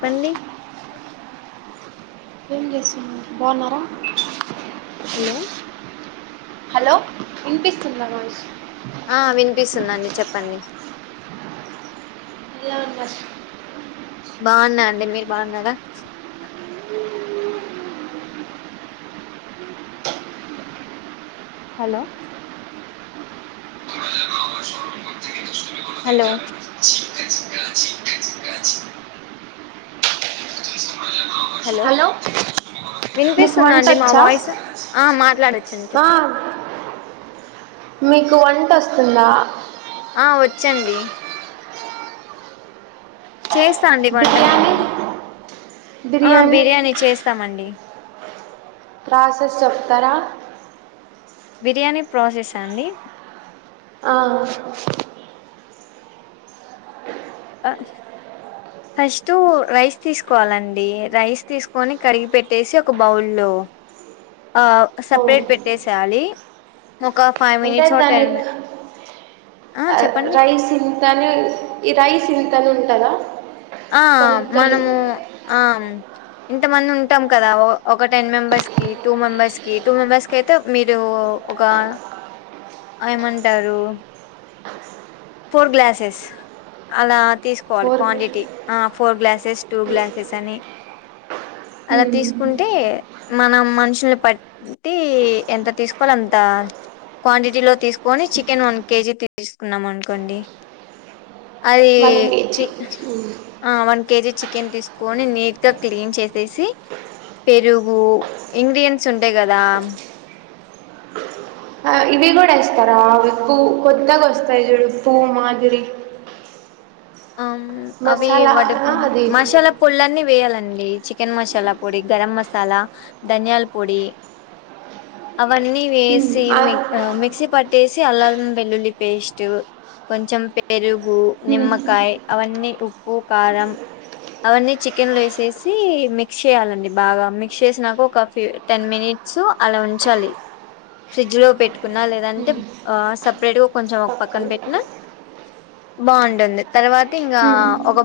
పంది ఏం చేస్తున్నారు బాగున్నారా హలో హలో వినిపిస్తుందా వాయిస్ ఆ వినిపిస్తుందండి చెప్పండి ఎలా ఉన్నారు బాగున్నా అండి మీరు బాగున్నరా హలో హలో హలో మీకు వినిపిస్తుందా వంట అండి మా వచ్చా వాయిస్ ఆ మాట్లాడొచ్చండి ఆ, చెప్పండి మీకు వన్ వంట వస్తుందా ఆ వచ్చు అండి చేస్తా అండి వంట బిర్యానీ మేము ఆ బిర్యానీ చేస్తామండి ప్రాసెస్ చెప్తారా బిర్యానీ ప్రాసెస్సా అండి ఆ ఫస్ట్ రైస్ తీసుకోవాలండి రైస్ తీసుకొని కడిగి పెట్టేసి ఒక బౌల్ లో ఆ అవును సపరేట్ పెట్టేసేయాలి ఒక ఫైవ్ అంటే మినిట్స్ ఓ దాని టెన్ మిని ఆ చెప్పండి రైస్ ఇంతని ఈ రైస్ ఇంతని ఉండి కదా ఆ మనము ఆ ఇంతమంది ఉంటాం కదా ఒక టెన్ మెంబెర్స్ కి టూ మెంబర్స్ కి టూ మెంబర్స్ కి అయితే మీరు ఒక ఏమంటారు ఫోర్ గ్లాసెస్ అలా తీసుకోవాలి ఫోర్ క్వాంటిటీ ఆ ఫోర్ గ్లాసెస్ టూ గ్లాసెస్ అని అలా తీసుకుంటే మనం మనుషుల్ని బట్టి ఎంత తీసుకోలో అంత క్వాంటిటీలో తీసుకొని చికెన్ వన్ కేజీ తీసుకున్నాం అం కొండి అది వన్ కేజీ పిక్ ఉమ్. ఆ వన్ కేజీ చికెన్ తీసుకొని నీట్ గా క్లీన్ చేసేసి పెరుగు ఇంగ్రిడియంన్ట్స్ ఉంటాయి కదా ఆ ఇవి కూడా ఎస్త తరా అవి పూ కొత్తగా వస్తాయి చూడు పూ మాదిరి ఆమ్ అవి మసాలా వడ ఆ అది మసాలా పొళ్ళు అన్నీ వేయాలండి ఉమ్ చికెన్ మసాలా పొడి గరం మసాలా ధనియాల పొడి అవన్నీ వేసి మి ఆ మిక్సీ పట్టి వేసి అల్లంవెల్లుల్లి పేస్ట్ కొంచెం పెరుగు హ నిమ్మకాయ అవన్నీ ఉప్పు కారం అవన్నీ చికెన్లో వేసేసి మిక్స్ చేయాలండి బాగా మిక్స్ చేసినాక ఒక ఫి్ టెన్ మినిట్స్ అలా ఉంచాలి ఫ్రిడ్జ్ లో పెట్టుకున్నా లేదంటే హ్మ్ సపరేట్గా కొంచెం ఒక పక్కన పెట్టినా బాగుంటుంది తర్వాత ఇంకా హ్మ్ ఒక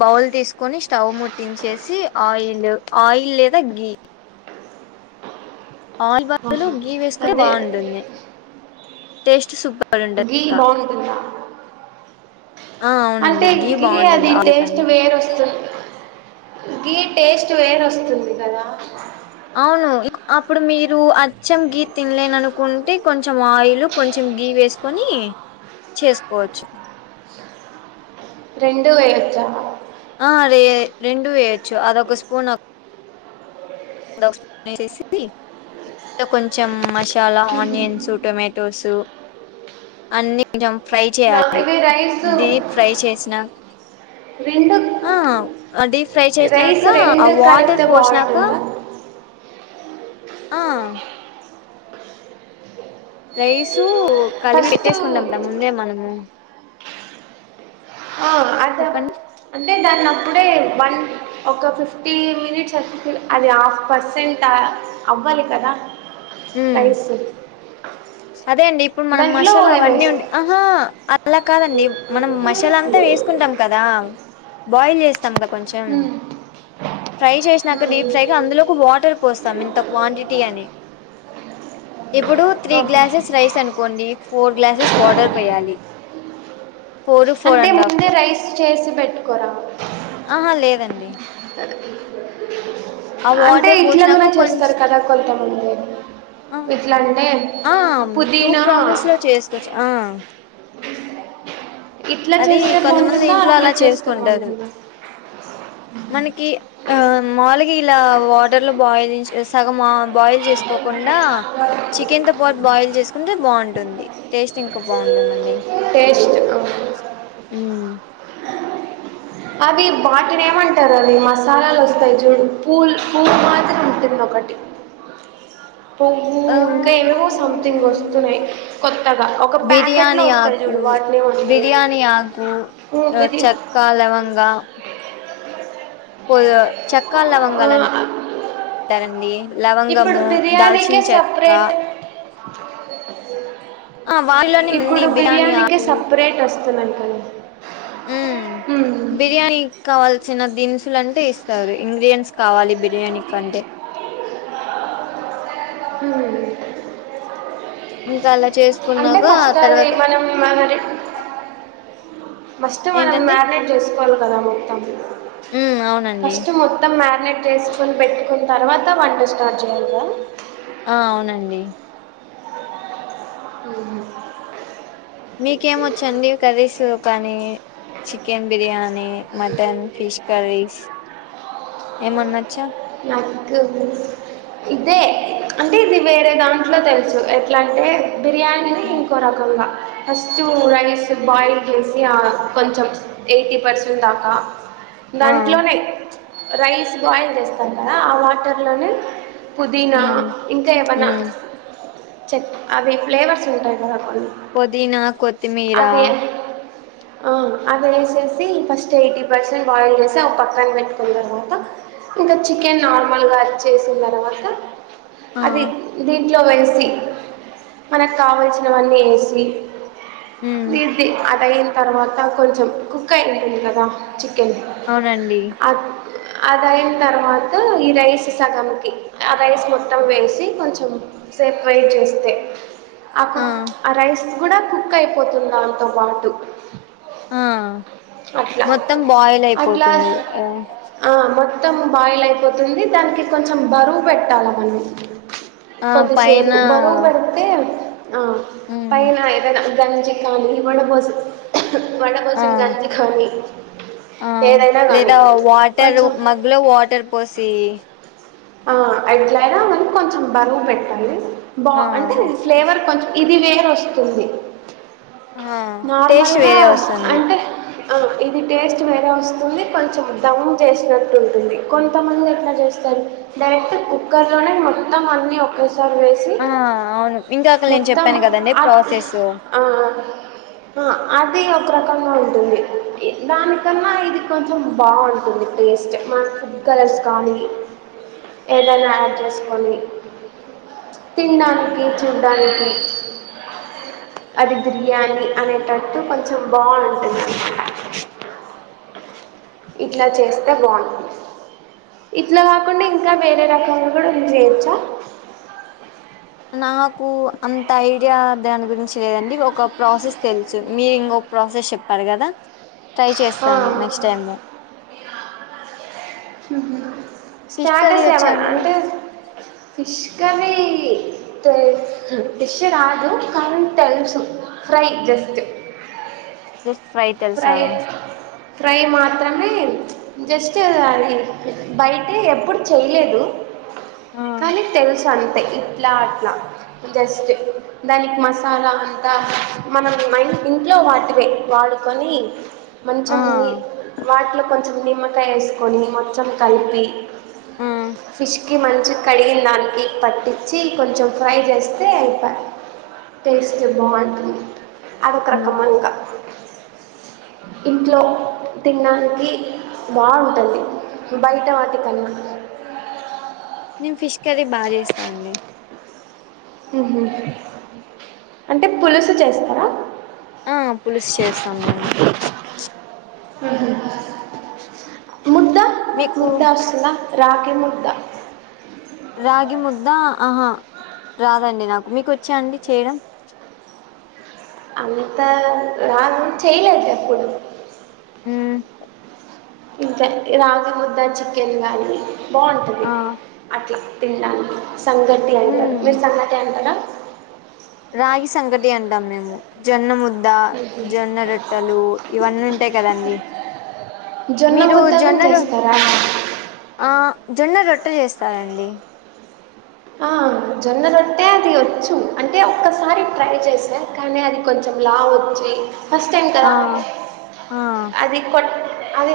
బౌల్ తీసుకొని స్టవ్ ముట్టించేసి ఆయిల్ ఆయిల్ లేదా గీ ఆయిల్ బదులు ఆహా గీ గీ వేసుకుంటే అదే బాగుంటుంది టెస్ట్ సుపర్ గీ బాగుంటుందా ఆ అవునండి గీ తగి బాగుంటుంది అది ఆయిల్ టేస్ట్ కన్నా వేరుొస్తుంది గీ టేస్ట్ వేరొస్తుంది కదా అవును అప్పుడు మీరు అచ్చం గీ తినలేన అనుకుంటే కొంచెం ఆయిల్ కొంచెం గీ వేసుకొని చేసుకోవచ్చు రెండు వెయ్యొచ్చా అదిే రెండు వేయొచ్చు అదొక స్పూన్ అదొక స్పూన్ కొంచెం మసాలా ఆనియన్స్ టొమాటోసు అన్ని కొంచెం ఫ్రై నా చేయాలి ఇవి రైస్ దీప్ ఫ్రై చేసిన రెండు ఆ అది ఫ్రై చేసినాక రైస్ ఆ రెండు వాటర్ కలిపితే పోసినాక బాగుంటుందా ఆ రైసు కలిపి ఫస్ట్ పెట్టేసుకుంటాం గా ముందే మనము ఆ అద చెప్పండి అంటే దాన్ని అప్పుడే వన్ ఒక ఫిఫ్టీ మినిట్స్ అ అది హాఫ్ పర్సెంట్ అవ్వాలి కదా ఉమ్ రైసు అదే అండి ఇప్పుడు మనం మసాలా అవన్నీ ఉన్ ఆహా అలా కాదండి మనం మసాలా అంతా వేసుకుంటాం కదా బాయిల్ చేస్తాం కదా కొంచెం మ్మ్ ఫ్రై చేసినాక డీప్ ఫ్రైగా అందులోకి వాటర్ పోస్తాం ఇంత క్వాంటిటీ అని ఇప్పుడు త్రీ ఆహా గ్లాసెస్ రైస్ అనుకోండి ఫోర్ గ్లాసెస్ వాటర్ పోయాలి ఫోర్ ఫోర్ అండ్ హాఫ్ తీసి పెట్టుకోరా ఆహా లేదండి ఆ అంటే వాటర్ పోసి ఇట్లా కూడా చేస్తారు కదా కొంతమంది ఇట్లాంటే ఆ టూ ప్రాసెస్ లో చేసుకోవచ్చు ఆ ఇట్లా అది చేస్తే కొంతమంది బాగుంటుందా ఇంట్లో అట్లా అలా చేస్తే చేసుకుంటారు బాగుంటుందా మనకి ఆ మాములుగా ఇలా వాటర్ లో బాయిల్ చెస్ సగం బాయిల్ చేసుకోకున్ కుండ చికెన్ తో పాటు బాయిల్ చేసుకుంటే బాగుంటుంది టేస్ట్ ఇంకా బాగుంటుందండి. టేస్ట్ కు ఊ అవి వాటిని ఏమంటారు అది మసాలాలు వస్తాయి చూడు పూల్ పువ్వు మాదిరి ఉంటుంది ఒకటి పువ్వు ఆ ఇంకా ఏవేవో సంథింగ్ వస్తున్నాయి కొత్తగా ఒక ప్యాకెట్ లో బిర్యానీ వస్తాయి ఆకు చూడు వాటినే వండుతారు బిర్యానీ ఆకు [inaudible] గా పోధవ్ చెక్ ఇంకా లావలంగాలండ్ ఆ ఉంటారండి ఇప్పుడు బిర్యానికే సప్రెట్ ఆ వాటిలోనే అన్ని ఇప్పుడు బిర్యానీ బిర్యానీకే సపరేట్ వస్తున్నది కదా హ్ హ్మ్ బిర్యానీ కావాల్సిన దినుసులు అంటే ఇస్తారు ఇంగ్రీడియంట్స్ కావాలి బిర్యానీకి అంటే హ్మ్ ఇంకా అలా చేస్త్ అంటే ఫస్ట్ ఆది మనం మామెరి ఫస్ట్ మనం ఏంటండి మ్యారినేట్ చేసుకోవాలి కదాం ఉమ్ [unintelligible] అవునండి ఫస్ట్ మొత్తం మ్యారినేట్ చేసుకుని పెట్టుకుని తర్వాత వంట స్టార్ట్ చేయ్యాలిరా ఆ అవునండి హ్మ్ మీకేమొచ్చండి కర్రీస్ కానీ chicken biryani mutton fish curries ఏమనచ్చా నాకు ఇదే అంటే ఇది వేరే దాంట్లో తెలుసు ఎట్లా అంటే బిర్యానీని ఇంకో రకంగా ఫస్టు రైస్ బాయిల్ చేసి కొంచెం ఎయిటీ పర్సెంట్ దాకా ఆ దాంట్లోనే రైస్ బాయిల్ చేస్తాం కదా అ వాటర్లోనే పుదీనా ఉమ్ ఇంకా ఏమైనా ఉమ్ చె అవి ఫ్లేవర్స్ ఉంటాయి కదా కొన్ని పుదీనా కొత్తిమీరా అది వేసేసి ఫస్ట్ ఎయిటీ పర్సెంట్ బాయిల్ చేసి పక్కన పెట్టుకున్న తర్వాత ఇంకా చికెన్ నార్ అమలు గారు చేసిన తర్వాత ఆ అది దీ ఇంట్లో వేసి మనకు కావల్సినవన్నీ వేసి ఉమ్ [unintelligible] అయిన తర్వాత కొంచెం కుక్ అయి ఉంటుంది కదా చికెన్ అవునండి అ అదయిన తర్వాత ఇ రైస్ సగంకి ఆ రైస్ మొత్తం వేసి కొంచెం సేపరేట్ చేస్తే ఆ రైయిస్ కూడా కుక్ అయిపోతుంది దాంతో పాటు ఆ అట్లా మొత్తం బాయిల్ అయిపోతుంది ఆ మొత్తము బాలైయిపో అతుంది దానికి కొంచెం బరువు పెట్టాలి ఆ పైన కొద్దిసేపు బరువు పడితే ఆ ఉమ్ పైనాద గంజే కాంచకొండ పోసి [unintelligible] ఆ వండభోసింనా గంజి కానీ ఆ ఏదైనా కానీ లేదా కొంచెం ది ఆ ఎట్లైనా మనంకొంచెం బరువు పెట్టాలి బా ఆ అంటే ఓకే ఫ్లేవర్ కొంచెం ఇది వే వస్తుంది ఆ టేస్ట్ నార్మల్గా వేరే వస్తుంది. అంటే ఇది టేస్ట్ వేరే వస్తుంది. కొంచెం దమ్ చేసినట్టుంటుంది. కొంతమంది ఎట్లా చేస్తారు. డైరెక్టు కుక్కర్లోనే మొత్తం అన్నీ ఒకేసారీ వేసి ఆ అవును ఇందాక నేను మొత్తం చెప్పాను కదండి ప్రాసెస్ ఆ ఆ అది ఒక రకంగా ఉంటుంది. దానికన్నా ఇది కొంచెం బాగుంటుంది. టేస్ట్ మ ఫుడ్ కలర్స్ కానీ ఏదైనా యాడ్ చేసుకొని తినడానికి చూడ్డానికి, అది బిర్యానీ అనేటట్టు కొంచెం బాగుంటుంది. ఇట్లా చేస్తే బాగుంటుంది. ఇట్లా ఉంది ఇంకా వేరే రకంగా కూడా చేయించా నాకు అంత ఐడియా దాని గురించి లేదండి. ఒక ప్రాసెస్ తెలుసు. మీరు ఇంకొక ప్రాసెస్ చెప్పారు కదా. ట్రై చేస్తాను next time fish curry status వచ్చా ఎవన్ అండి అంటే మీకు ఫిష్ కర్రీ ఫిష్ రాదు కానీ తెలుసు ఫ్రై జస్ట్ ఫిష్ తెలుసా ఫ్రై ఫ్రై మాత్రం కానీ జస్ట్ అది బయట ఎప్పుడు చేయ్యిలేదు. ఆ కానీ తెలుసు అంత ఇట్లా అట్లా జస్ట్ దానికి మసాలా అంట మా ఇంట్లో వాటివే మనీ ఆ మంచంని వాటిలో కొంచెం నీ నిమ్మకాయ వేసుకొని మొత్తం కలిపి ఆ ఫిష్ కి మంచిగా కడిగిన దానికి పట్టించి కొంచెం ఫ్రై చేస్తే అయిప టేస్ట్ బాగుంటుంది. అది ఒక ఆ రక మంకా ఇంట్లో తినడానికి బాగుంటుంది బయట వాటి కన్నా నేను ఫిష్ అది బాగా చేస్తా అండి ఉహు అంటే పులుసు చేస్తారా ఆ పులుసు చేస్తాం మేము ఉహు ముద్ద మీకు ముద్ద వస్తదా రాకిీ ముద్ద రాగి ముద్ద ఆహా రాదండి నాకు మీకు వచ్చాండి చేయడం అంత రాదు చేయలేదు ఎప్పుడు హ్మ్ ఉ ఇంత రాగి ముద్దా చికెన్ కానీ బాగుంటది ఆ అట్లా తిండానికి సంగటి అంటారు. ఉమ్ మీరు సంగటి అంటారా రాగి సంగాటి అంటాం మేము జొన్నం వద్ద జొన్న రొట్టెలు ఇవన్నీ ఉంటాయి కదండి జొన్న మీరు ముద్ద కూడా జొన్న రొ చేస్తారా ఆ జొన్న రొట్ట చేస్తారంండి ఆ జొన్న రొట్టే అది వచ్చు అంటే ఒక్కసారి ట్రై చేసా కానీ అది కొంచెం లావు వచ్చియి ఫస్ స్టైండ్ ఆ కదా ఆ అది కొట్ అది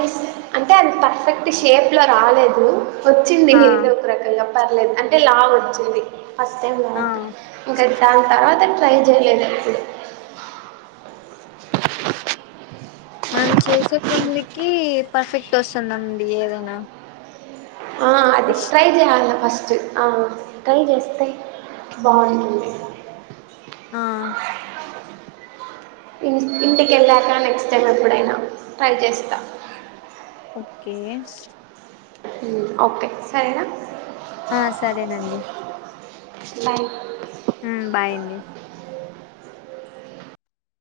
అంటే అది పర్ఫెక్ట్ షేప్ లో రాలేదు వచ్చింది ఆ ఏదో ఒక రకంగా పర్లేదు అంటే లా వచ్చది ఫస్ట్ టైం ఆ బంది ఇంకా దాని తర్వాత పై చేయలేదు అని చేసే కొందుకి పర్ఫెక్ట్ వస్తుందంండి ఏదైనా ఆ అది ట్రై చేయాల ఫస్ట్ ట్రై చేస్తే బాగుంటుంది ఆ ఇంటికి వెళ్ళాక నెక్స్ట్ టైం ఎప్పుడైనా ట్రై చేస్తా ఓకే ఓకే సరేనా ఆ సరేనండి లై ఆమ్ బాయ్ అండి